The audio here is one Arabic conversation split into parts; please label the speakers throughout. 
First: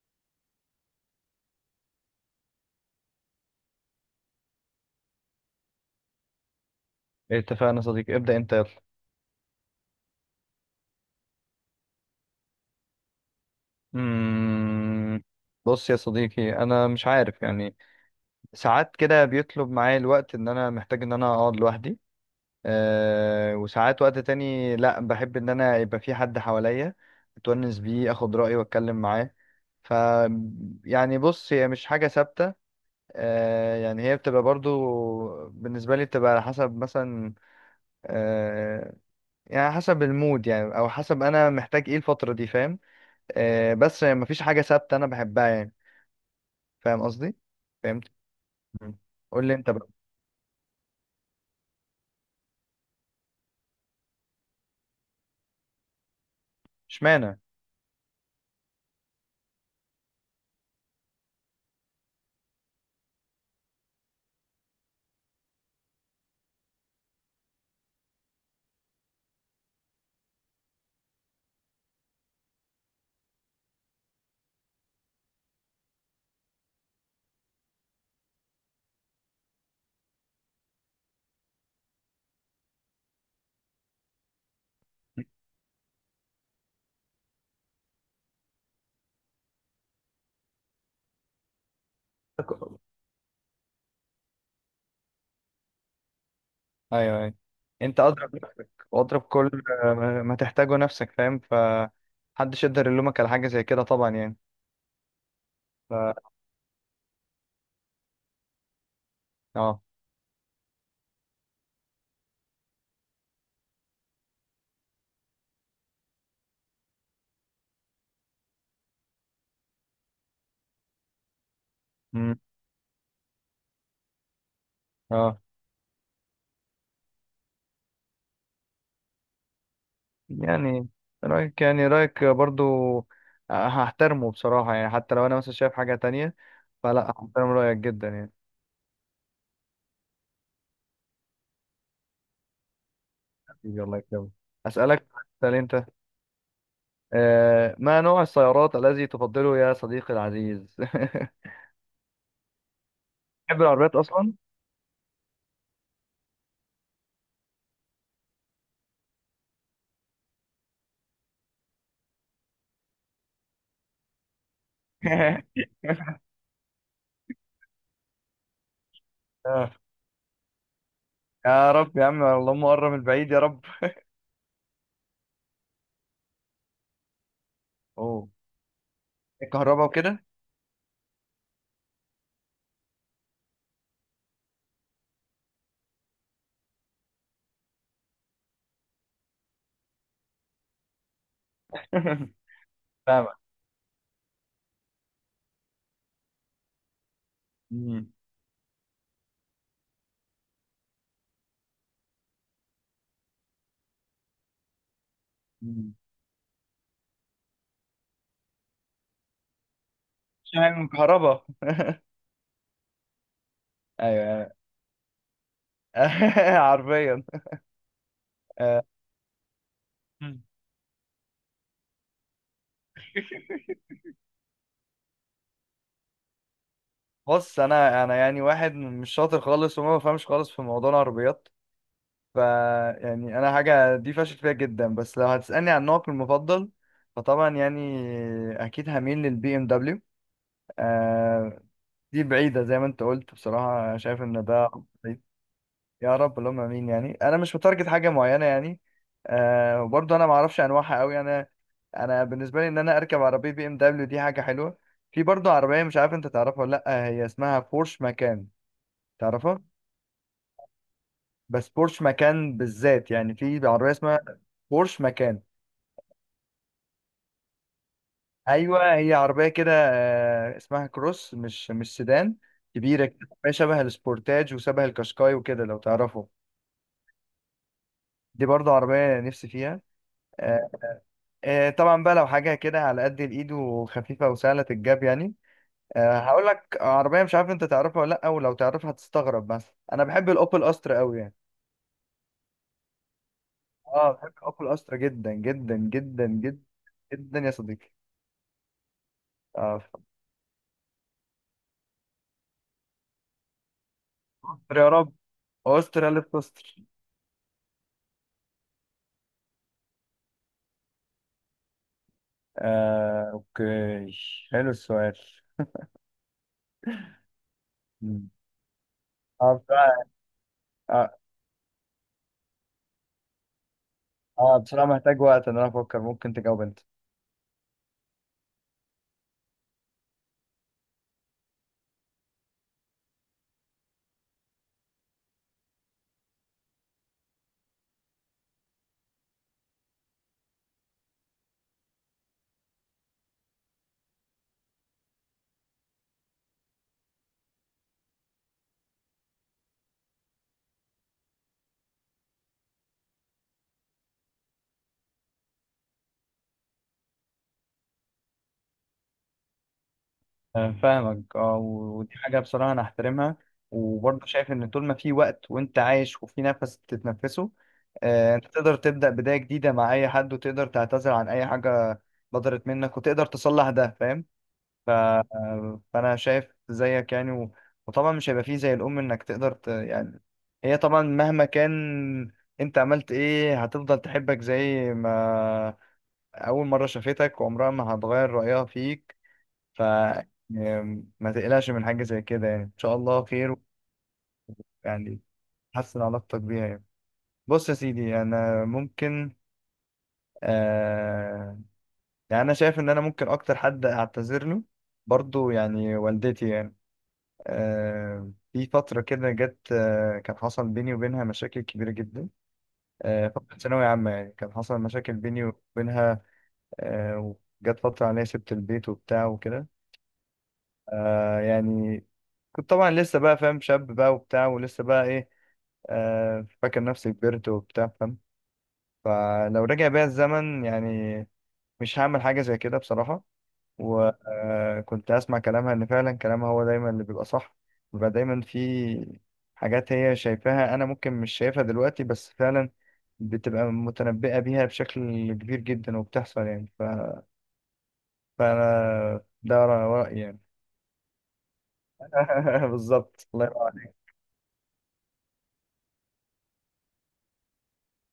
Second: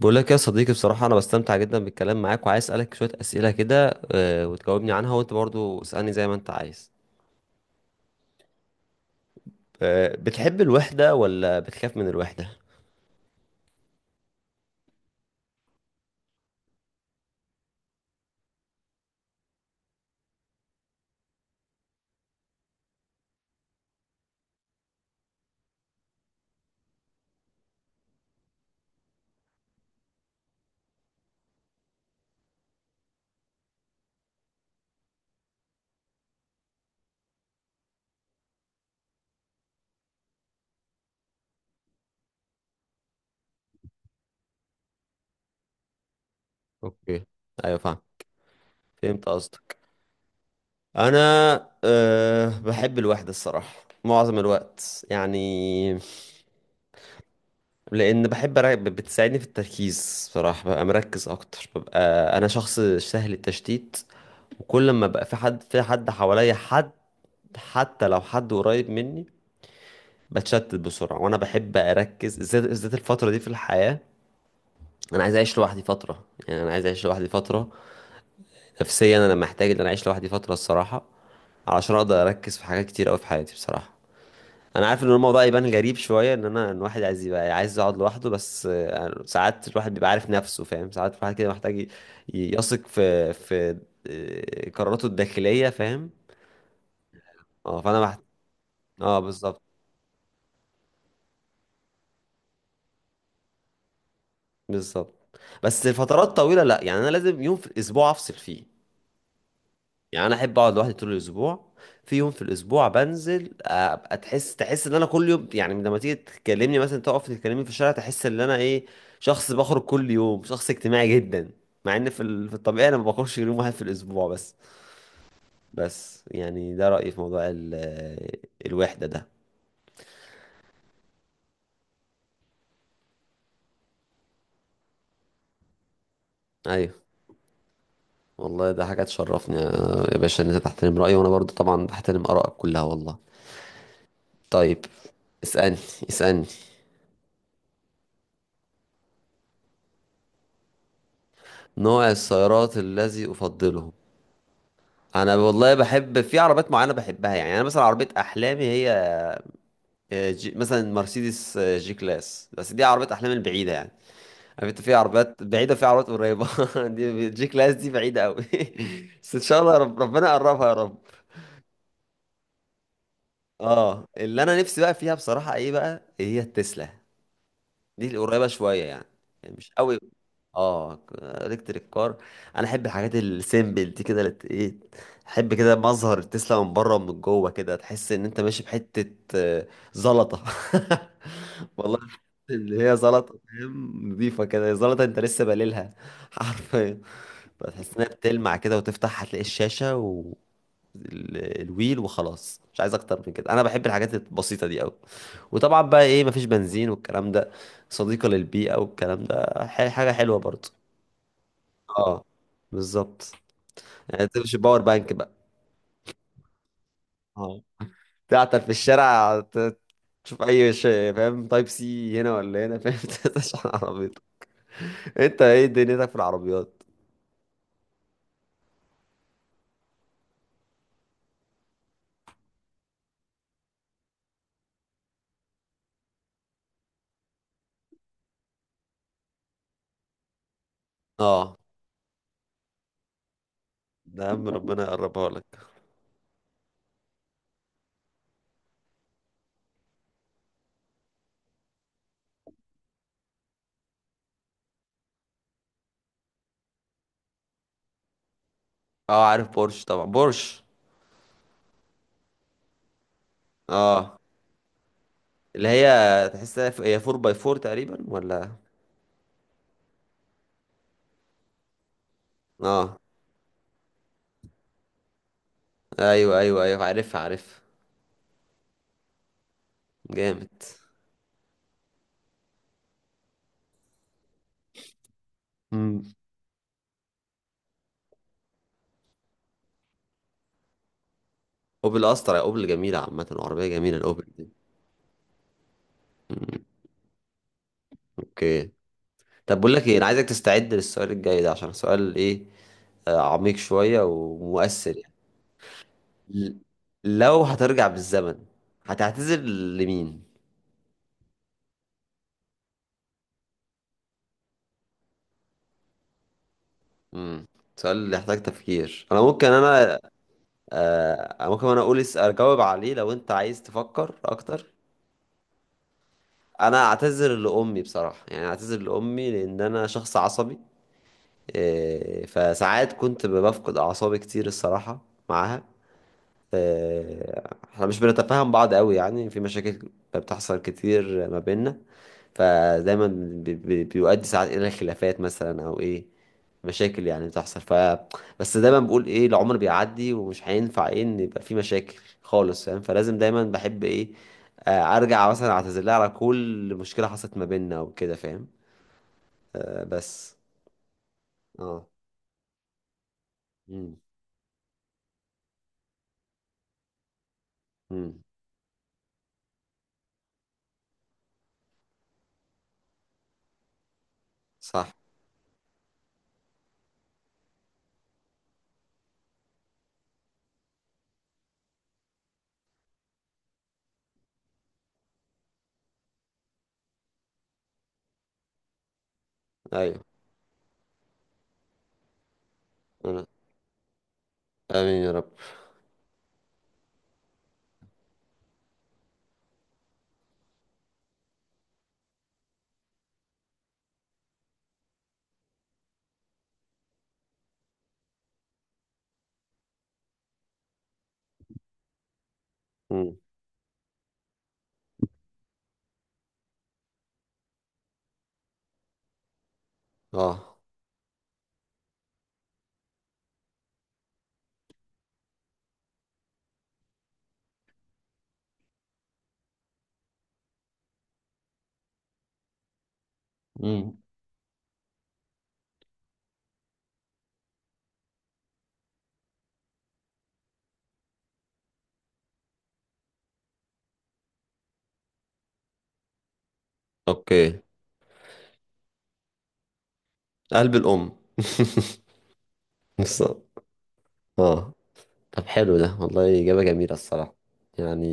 Speaker 1: بقول لك يا صديقي بصراحة أنا بستمتع جدا بالكلام معاك وعايز أسألك شوية أسئلة كده، وتجاوبني عنها وأنت برضو اسألني زي ما أنت عايز.
Speaker 2: اتفقنا يا صديقي، ابدأ انت، يلا.
Speaker 1: بتحب الوحدة ولا بتخاف من الوحدة؟
Speaker 2: مم... بص يا صديقي، انا مش عارف يعني. ساعات كده بيطلب معايا الوقت ان انا محتاج ان انا اقعد لوحدي. وساعات وقت تاني لا، بحب ان انا يبقى في حد حواليا اتونس بيه، اخد رأيه واتكلم معاه. ف يعني بص، هي مش حاجة ثابتة. يعني هي بتبقى برضو بالنسبة لي، بتبقى على حسب، مثلا أه يعني حسب المود، يعني او حسب انا محتاج ايه الفترة دي، فاهم؟ بس يعني مفيش حاجة ثابتة أنا بحبها، يعني. فاهم
Speaker 1: أوكي.
Speaker 2: قصدي؟
Speaker 1: أيوة فاهم.
Speaker 2: فهمت؟ مم.
Speaker 1: فهمت
Speaker 2: قول لي أنت
Speaker 1: قصدك.
Speaker 2: بقى.
Speaker 1: أنا أه بحب الوحدة الصراحة، معظم الوقت يعني.
Speaker 2: اشمعنى؟
Speaker 1: لأن بتساعدني في التركيز، بصراحة ببقى مركز أكتر، ببقى أنا شخص سهل التشتيت. وكل ما بقى في حد حواليا حد، حتى لو حد قريب مني، بتشتت بسرعة. وأنا بحب أركز بالذات الفترة دي في الحياة. أنا عايز أعيش لوحدي فترة، يعني أنا عايز أعيش لوحدي فترة. نفسيا أنا محتاج إن أنا أعيش لوحدي فترة الصراحة، علشان أقدر أركز في حاجات كتير أوي في حياتي بصراحة. أنا عارف إن الموضوع يبان غريب شوية إن أنا إن الواحد عايز يبقى عايز يقعد لوحده، بس ساعات الواحد بيبقى عارف نفسه فاهم، ساعات الواحد كده يثق في قراراته الداخلية فاهم.
Speaker 2: أيوه، أيوه.
Speaker 1: اه
Speaker 2: أنت أضرب نفسك
Speaker 1: اه
Speaker 2: وأضرب
Speaker 1: بالظبط،
Speaker 2: كل ما تحتاجه نفسك، فاهم؟ فمحدش يقدر يلومك على حاجة زي كده طبعا، يعني.
Speaker 1: بالظبط. بس
Speaker 2: ف
Speaker 1: الفترات طويلة لا، يعني أنا لازم يوم في الأسبوع أفصل فيه.
Speaker 2: أه
Speaker 1: يعني انا احب اقعد لوحدي طول الاسبوع، في يوم في الاسبوع بنزل ابقى تحس ان انا كل يوم، يعني لما تيجي تكلمني مثلا، تقف تكلمني في الشارع، تحس ان انا ايه، شخص بخرج كل يوم، شخص اجتماعي جدا. مع ان
Speaker 2: مم.
Speaker 1: في الطبيعي انا ما بخرجش غير يوم واحد في الاسبوع بس.
Speaker 2: أه
Speaker 1: بس يعني ده رأيي في موضوع ال الوحدة ده.
Speaker 2: يعني رأيك، يعني رأيك برضو هحترمه بصراحة، يعني حتى لو أنا مثلا شايف حاجة تانية،
Speaker 1: ايوه.
Speaker 2: فلا هحترم رأيك جدا يعني.
Speaker 1: والله ده حاجة تشرفني يا باشا ان انت تحترم رأيي، وانا برضو طبعا بحترم آرائك كلها والله.
Speaker 2: حبيبي، الله يكرمك.
Speaker 1: طيب
Speaker 2: أسألك. سأل
Speaker 1: اسألني،
Speaker 2: أنت.
Speaker 1: اسألني.
Speaker 2: ما نوع السيارات الذي تفضله يا صديقي العزيز؟
Speaker 1: نوع السيارات الذي
Speaker 2: تحب
Speaker 1: أفضله؟
Speaker 2: العربيات اصلا؟
Speaker 1: انا والله بحب في عربيات معينه بحبها، يعني انا مثلا عربيه احلامي هي جي مثلا، مرسيدس جي كلاس، بس دي عربيه احلامي البعيده يعني. عارف انت، في عربيات بعيده في عربيات قريبه. دي جي كلاس دي بعيده قوي. بس ان شاء
Speaker 2: آه،
Speaker 1: الله ربنا يقربها يا رب.
Speaker 2: يا رب، يا عم، اللهم قرب من بعيد يا رب.
Speaker 1: اه اللي انا نفسي بقى فيها بصراحه ايه بقى هي التسلا. دي
Speaker 2: اوه.
Speaker 1: القريبة شوية يعني، يعني مش
Speaker 2: الكهرباء
Speaker 1: قوي.
Speaker 2: وكده.
Speaker 1: اه، الكتريك كار. انا احب الحاجات السيمبل دي كده ايه، احب كده مظهر تسلا من بره ومن جوه، كده تحس ان انت ماشي بحتة زلطة. والله تحس ان هي
Speaker 2: فاهمك.
Speaker 1: زلطة فاهم، نضيفة كده زلطة انت لسه بليلها حرفيا. بتحس انها
Speaker 2: مم.
Speaker 1: بتلمع كده، وتفتح هتلاقي الشاشة و الويل، وخلاص مش عايز اكتر من كده، انا بحب الحاجات البسيطة دي قوي. وطبعا
Speaker 2: مم.
Speaker 1: بقى ايه، مفيش بنزين والكلام ده، صديقة للبيئة والكلام ده حاجة حلوة برضه.
Speaker 2: شايل من كهرباء.
Speaker 1: اه بالظبط. يعني
Speaker 2: ايوه.
Speaker 1: تمشي باور بانك بقى.
Speaker 2: حرفيا.
Speaker 1: اه، تعطل في
Speaker 2: آه،
Speaker 1: الشارع تشوف
Speaker 2: مم.
Speaker 1: اي شيء فاهم، تايب سي هنا ولا هنا فاهم تشحن عربيتك. انت ايه دنيتك في العربيات؟
Speaker 2: بص، انا يعني واحد مش شاطر خالص، وما بفهمش خالص في موضوع العربيات. ف يعني انا حاجه دي فاشل فيها جدا، بس لو هتسالني عن نوعك المفضل، فطبعا يعني اكيد هميل للبي ام.
Speaker 1: اه،
Speaker 2: آه دي بعيدة زي ما انت قلت، بصراحة شايف
Speaker 1: ده يا
Speaker 2: ان
Speaker 1: عم
Speaker 2: ده
Speaker 1: ربنا
Speaker 2: بعيد.
Speaker 1: يقربها لك.
Speaker 2: يا رب، اللهم امين. يعني انا مش متارجت حاجة معينة يعني. وبرضه انا ما اعرفش انواعها قوي. انا انا بالنسبة لي، ان انا اركب عربية بي ام دبليو دي حاجة حلوة. في برضه عربية مش عارف انت تعرفها ولا لا، هي اسمها بورش مكان.
Speaker 1: اه عارف
Speaker 2: تعرفها؟
Speaker 1: بورش، طبعا بورش.
Speaker 2: بس بورش مكان بالذات، يعني في عربية
Speaker 1: اه
Speaker 2: اسمها بورش مكان.
Speaker 1: اللي هي تحسها هي 4 باي 4 تقريبا ولا؟
Speaker 2: ايوه، هي عربية كده، اسمها كروس، مش سيدان.
Speaker 1: اه
Speaker 2: كبيرة كده، شبه السبورتاج وشبه الكاشكاي وكده لو تعرفه.
Speaker 1: ايوه ايوه ايوه، عارفها عارفها.
Speaker 2: دي برضو عربية نفسي فيها.
Speaker 1: جامد.
Speaker 2: آه، طبعا بقى لو حاجة كده على قد الإيد وخفيفة وسهلة الجاب، يعني
Speaker 1: امم،
Speaker 2: هقول لك عربية مش عارف أنت تعرفها ولا لأ، ولو تعرفها هتستغرب، بس أنا بحب الأوبل أسترا أوي يعني.
Speaker 1: اوبل اسطر، يا اوبل جميله عامه، وعربيه جميله
Speaker 2: أه
Speaker 1: الاوبل.
Speaker 2: بحب الأوبل أسترا جدا جدا جدا
Speaker 1: مم،
Speaker 2: جدا جدا يا صديقي.
Speaker 1: اوكي. طب بقول
Speaker 2: أه
Speaker 1: لك ايه، انا عايزك تستعد للسؤال الجاي ده عشان سؤال ايه، عميق شوية
Speaker 2: أستر يا
Speaker 1: ومؤثر
Speaker 2: رب،
Speaker 1: يعني.
Speaker 2: أستر، ألف
Speaker 1: ل-
Speaker 2: أستر.
Speaker 1: لو هترجع بالزمن، هتعتذر لمين؟
Speaker 2: أوكي. حلو السؤال.
Speaker 1: مم. سؤال اللي
Speaker 2: مم.
Speaker 1: يحتاج تفكير، انا ممكن
Speaker 2: بصراحة
Speaker 1: انا،
Speaker 2: آه،
Speaker 1: ممكن انا اقول اجاوب عليه لو انت عايز تفكر اكتر.
Speaker 2: بصراحة محتاج وقت إن أنا أفكر، ممكن تجاوب أنت.
Speaker 1: انا اعتذر لامي بصراحة، يعني اعتذر لامي لان انا شخص عصبي. فساعات كنت بفقد اعصابي كتير الصراحة، معاها. احنا مش بنتفاهم بعض قوي، يعني في مشاكل بتحصل كتير ما بيننا، فدايما بيؤدي ساعات الى خلافات مثلا او ايه، مشاكل يعني بتحصل. ف بس دايما بقول ايه، العمر بيعدي ومش هينفع ايه ان يبقى في مشاكل خالص فاهم، فلازم دايما بحب ايه، ارجع مثلا اعتذر لها على كل مشكلة حصلت ما بيننا وكده فاهم. بس
Speaker 2: فاهمك،
Speaker 1: اه
Speaker 2: ودي حاجة بصراحة أنا أحترمها،
Speaker 1: امم.
Speaker 2: وبرضه شايف إن طول ما في وقت وأنت عايش وفي نفس تتنفسه،
Speaker 1: امم،
Speaker 2: أنت تقدر تبدأ بداية جديدة مع أي حد، وتقدر تعتذر عن أي حاجة بدرت منك، وتقدر تصلح ده، فاهم؟ ف...
Speaker 1: صح.
Speaker 2: آه، فأنا شايف زيك يعني. وطبعا مش هيبقى فيه زي الأم، إنك تقدر يعني، هي طبعا مهما كان أنت عملت إيه هتفضل تحبك زي ما أول مرة شافتك، وعمرها ما هتغير رأيها فيك. ف
Speaker 1: ايوه.
Speaker 2: ما تقلقش من حاجة زي كده، يعني إن شاء الله
Speaker 1: أنا.
Speaker 2: خير،
Speaker 1: امين يا
Speaker 2: يعني
Speaker 1: رب.
Speaker 2: تحسن علاقتك بيها يعني. بص يا سيدي، أنا ممكن آه يعني أنا شايف إن أنا ممكن أكتر حد أعتذر له برضو يعني والدتي، يعني في فترة كده جت، كان حصل بيني وبينها مشاكل كبيرة جدا.
Speaker 1: امم
Speaker 2: فترة ثانوية عامة يعني، كان حصل مشاكل بيني وبينها. آه وجت فترة عليها سبت البيت وبتاع وكده.
Speaker 1: اه.
Speaker 2: يعني كنت طبعا لسه بقى، فاهم، شاب بقى وبتاع، ولسه بقى ايه، فاكر نفسي كبرت وبتاع، فاهم؟ فلو رجع بيا الزمن يعني مش هعمل حاجة زي كده بصراحة.
Speaker 1: مم.
Speaker 2: وكنت أسمع كلامها، إن فعلا كلامها هو دايما اللي بيبقى صح. بيبقى دايما في حاجات هي شايفاها أنا ممكن مش شايفها دلوقتي، بس فعلا بتبقى متنبئة بيها بشكل كبير جدا، وبتحصل يعني.
Speaker 1: اوكي.
Speaker 2: فأنا ده رأيي يعني.
Speaker 1: قلب الام
Speaker 2: بالظبط، الله
Speaker 1: بالظبط.
Speaker 2: ينور.
Speaker 1: اه، طب حلو ده والله، اجابه جميله الصراحه، يعني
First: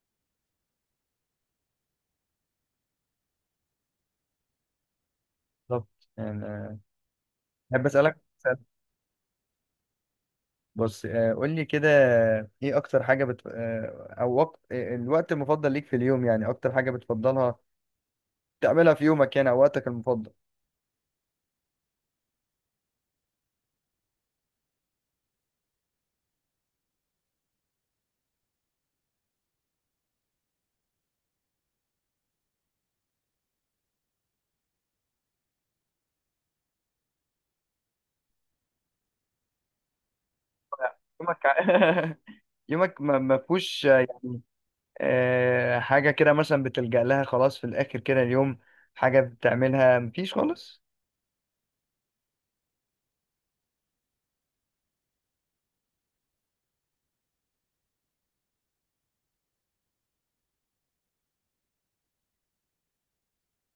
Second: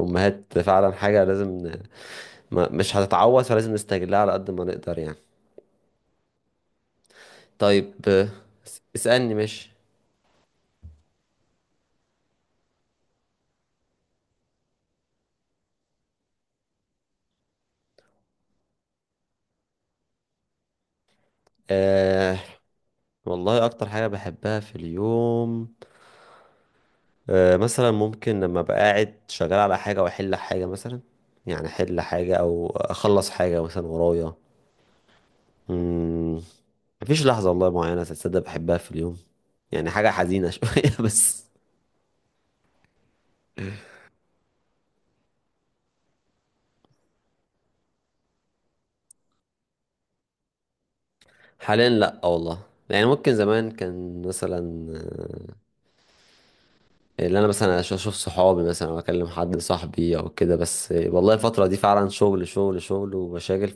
Speaker 1: امهات فعلا حاجه لازم ما مش هتتعوض، فلازم نستغلها على قد ما نقدر يعني.
Speaker 2: بالظبط يعني. أحب
Speaker 1: طيب
Speaker 2: أسألك سؤال.
Speaker 1: اسالني مش.
Speaker 2: بص، قول لي كده، إيه أكتر حاجة بت... آه، أو وقت... آه، الوقت المفضل ليك في اليوم؟ يعني أكتر حاجة بتفضلها تعملها في يومك، يعني، أو وقتك المفضل.
Speaker 1: آه والله اكتر حاجه بحبها في اليوم، مثلا ممكن لما ابقى قاعد شغال على حاجه واحل حاجه مثلا، يعني احل حاجه او اخلص حاجه مثلا ورايا. مم. مفيش لحظة والله معينة تصدق بحبها في اليوم، يعني حاجة حزينة شوية بس.
Speaker 2: يومك يومك ما فيهوش يعني حاجة كده مثلا بتلجأ لها خلاص في الآخر كده اليوم، حاجة بتعملها مفيش خالص؟
Speaker 1: حاليا لأ والله، يعني ممكن زمان كان مثلا آه، اللي أنا مثلا أشوف صحابي مثلا أو أكلم حد صاحبي أو كده، بس والله الفترة دي فعلا شغل شغل شغل ومشاغل،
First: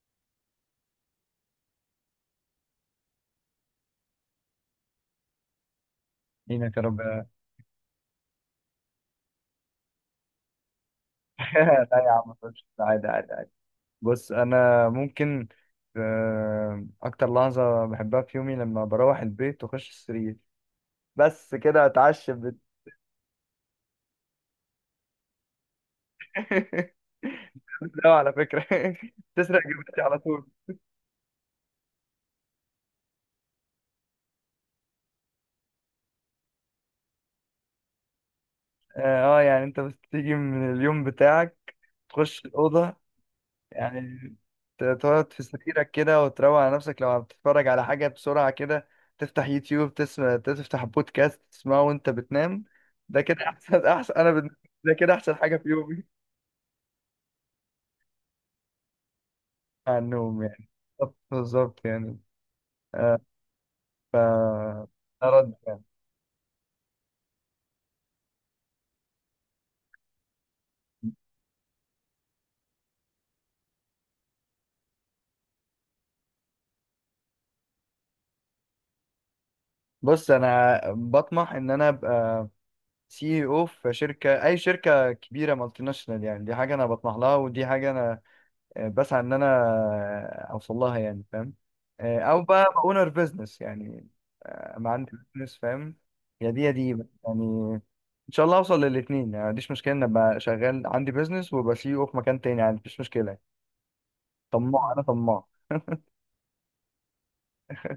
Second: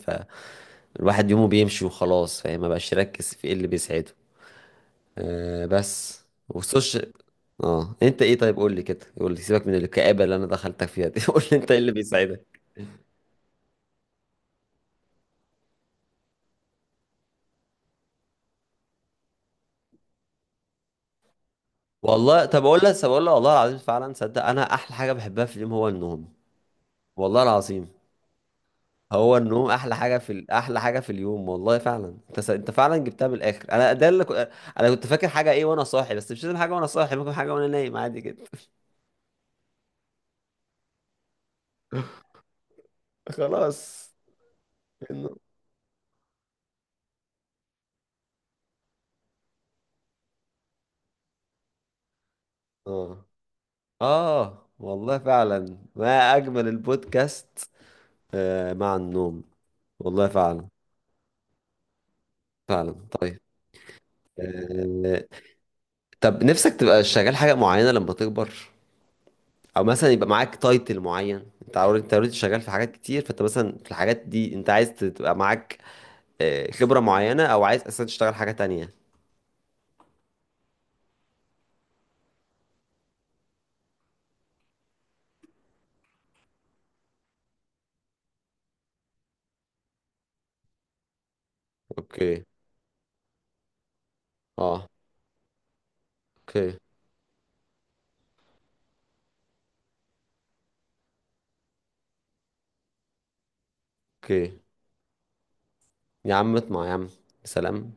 Speaker 1: فالواحد يومه بيمشي وخلاص فاهم، مبقاش يركز في إيه اللي بيسعده. أه بس.
Speaker 2: دينك يا
Speaker 1: والسوشيال.
Speaker 2: رب
Speaker 1: اه، انت ايه طيب، قول لي كده، قول لي سيبك من الكآبة اللي انا دخلتك فيها دي قول لي انت ايه اللي
Speaker 2: لا يا عم،
Speaker 1: بيسعدك.
Speaker 2: مفيش. عادي، عادي. بص، انا ممكن اكتر لحظه بحبها في يومي لما بروح البيت واخش السرير، بس كده، اتعشى
Speaker 1: والله
Speaker 2: بت-
Speaker 1: طب اقول لك والله العظيم فعلا صدق، انا احلى حاجه بحبها في اليوم هو النوم، والله العظيم.
Speaker 2: لا، على فكره
Speaker 1: هو
Speaker 2: تسرق
Speaker 1: النوم احلى
Speaker 2: جبتي
Speaker 1: حاجه
Speaker 2: على
Speaker 1: في
Speaker 2: طول.
Speaker 1: احلى حاجه في اليوم والله فعلا، انت انت فعلا جبتها من الاخر، انا ده اللي انا كنت فاكر حاجه ايه وانا صاحي، بس مش لازم حاجه وانا صاحي، ممكن حاجه وانا نايم عادي جدا.
Speaker 2: اه. يعني انت بس تيجي من اليوم بتاعك تخش الاوضه،
Speaker 1: خلاص.
Speaker 2: يعني تقعد
Speaker 1: النوم.
Speaker 2: في سريرك كده وتروق على نفسك، لو بتتفرج على حاجه بسرعه كده، تفتح يوتيوب تسمع، تفتح بودكاست تسمعه وانت بتنام. ده
Speaker 1: اه
Speaker 2: كده احسن، احسن، انا
Speaker 1: اه،
Speaker 2: ده كده
Speaker 1: والله
Speaker 2: احسن حاجه في
Speaker 1: فعلا
Speaker 2: يومي،
Speaker 1: ما اجمل البودكاست مع النوم.
Speaker 2: على
Speaker 1: والله
Speaker 2: النوم
Speaker 1: فعلا.
Speaker 2: يعني. بالظبط، بالظبط يعني.
Speaker 1: فعلا
Speaker 2: آه،
Speaker 1: طيب.
Speaker 2: ف
Speaker 1: آه...
Speaker 2: أرد يعني،
Speaker 1: طب نفسك تبقى شغال حاجه معينه لما تكبر، او مثلا يبقى معاك تايتل معين، انت اوريدي انت اوريدي شغال في حاجات كتير، فانت مثلا في الحاجات دي انت عايز تبقى معاك خبرة معينة، او عايز اصلا تشتغل حاجة تانية؟
Speaker 2: بص أنا بطمح إن أنا أبقى سي او في شركة، أي شركة كبيرة مالتي ناشونال، يعني دي حاجة أنا بطمح لها، ودي حاجة أنا بسعى إن أنا أوصل لها يعني، فاهم؟ أو
Speaker 1: اوكي.
Speaker 2: بقى أونر بزنس، يعني
Speaker 1: اه
Speaker 2: ما عندي بزنس، فاهم؟ يا دي يا
Speaker 1: اوكي.
Speaker 2: دي، بس يعني إن شاء الله أوصل للاتنين، يعني ما عنديش مشكلة إن أبقى شغال عندي بزنس وأبقى سي او في مكان تاني، يعني مفيش مشكلة.
Speaker 1: اوكي.
Speaker 2: طماع، أنا طماع.
Speaker 1: يا عم اطمع يا عم. سلام.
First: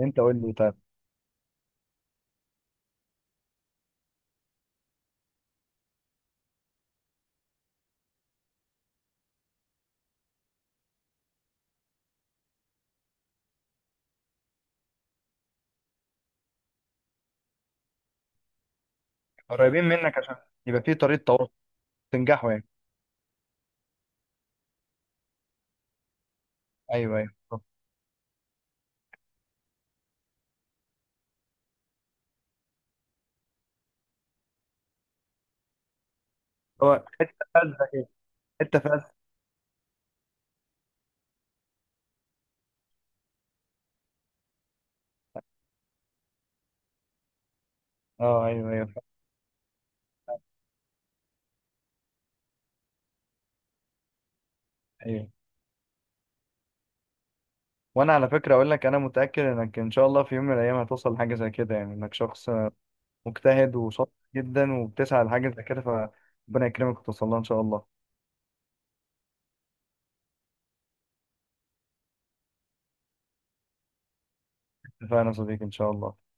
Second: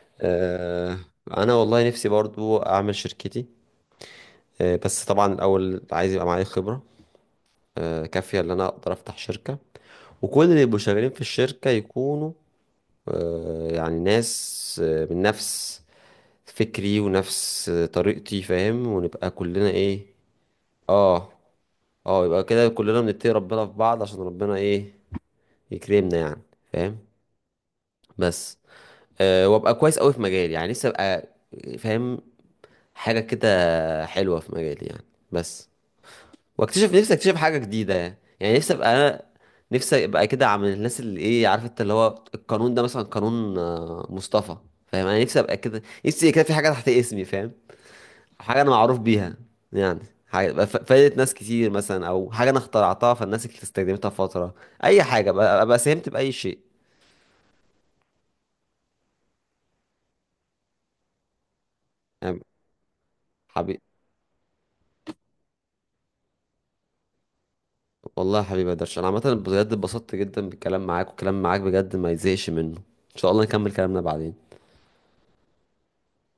Speaker 2: أنت قول لي طيب.
Speaker 1: آه انا والله نفسي برضو اعمل شركتي، بس طبعا الاول عايز يبقى معايا خبرة كافية ان انا اقدر افتح شركة، وكل اللي يبقوا شغالين في الشركة يكونوا يعني ناس من نفس فكري ونفس طريقتي فاهم، ونبقى كلنا
Speaker 2: قريبين
Speaker 1: ايه.
Speaker 2: منك عشان يبقى في طريقه
Speaker 1: اه
Speaker 2: تواصل،
Speaker 1: اه، يبقى
Speaker 2: تنجحوا يعني.
Speaker 1: كده كلنا بنتقي ربنا في بعض، عشان ربنا ايه يكرمنا يعني، فاهم.
Speaker 2: ايوه، ايوه، طب.
Speaker 1: بس أه، وابقى كويس قوي في مجالي، يعني لسه ابقى فاهم حاجة كده حلوة في مجالي يعني. بس واكتشف
Speaker 2: هو
Speaker 1: نفسي، اكتشف
Speaker 2: حته
Speaker 1: حاجة
Speaker 2: فازه
Speaker 1: جديدة،
Speaker 2: كده،
Speaker 1: يعني يعني نفسي
Speaker 2: حته
Speaker 1: ابقى
Speaker 2: فازه.
Speaker 1: انا، نفسي ابقى كده عامل الناس اللي ايه عارف انت اللي هو القانون ده مثلا، قانون مصطفى فاهم. انا نفسي ابقى كده، نفسي كده في حاجة تحت اسمي فاهم،
Speaker 2: اه،
Speaker 1: حاجة
Speaker 2: ايوه،
Speaker 1: أنا
Speaker 2: ايوه،
Speaker 1: معروف بيها يعني. حاجة بقى فادت ناس كتير مثلا، أو حاجة أنا اخترعتها فالناس اللي استخدمتها فترة، أي
Speaker 2: ايوه.
Speaker 1: حاجة بقى أبقى ساهمت بأي شيء
Speaker 2: وانا على فكره اقول لك، انا متاكد انك ان شاء الله في يوم من الايام هتوصل لحاجه زي كده، يعني انك
Speaker 1: يعني.
Speaker 2: شخص مجتهد
Speaker 1: حبيبي.
Speaker 2: وشاطر جدا وبتسعى لحاجه زي كده، فربنا يكرمك وتوصل لها ان شاء الله.
Speaker 1: والله يا حبيبي يا درش، أنا عامة بجد اتبسطت جدا بالكلام معاك، والكلام معاك بجد ما يزهقش منه، إن شاء الله نكمل كلامنا بعدين.
Speaker 2: اتفقنا يا صديقي، ان شاء الله.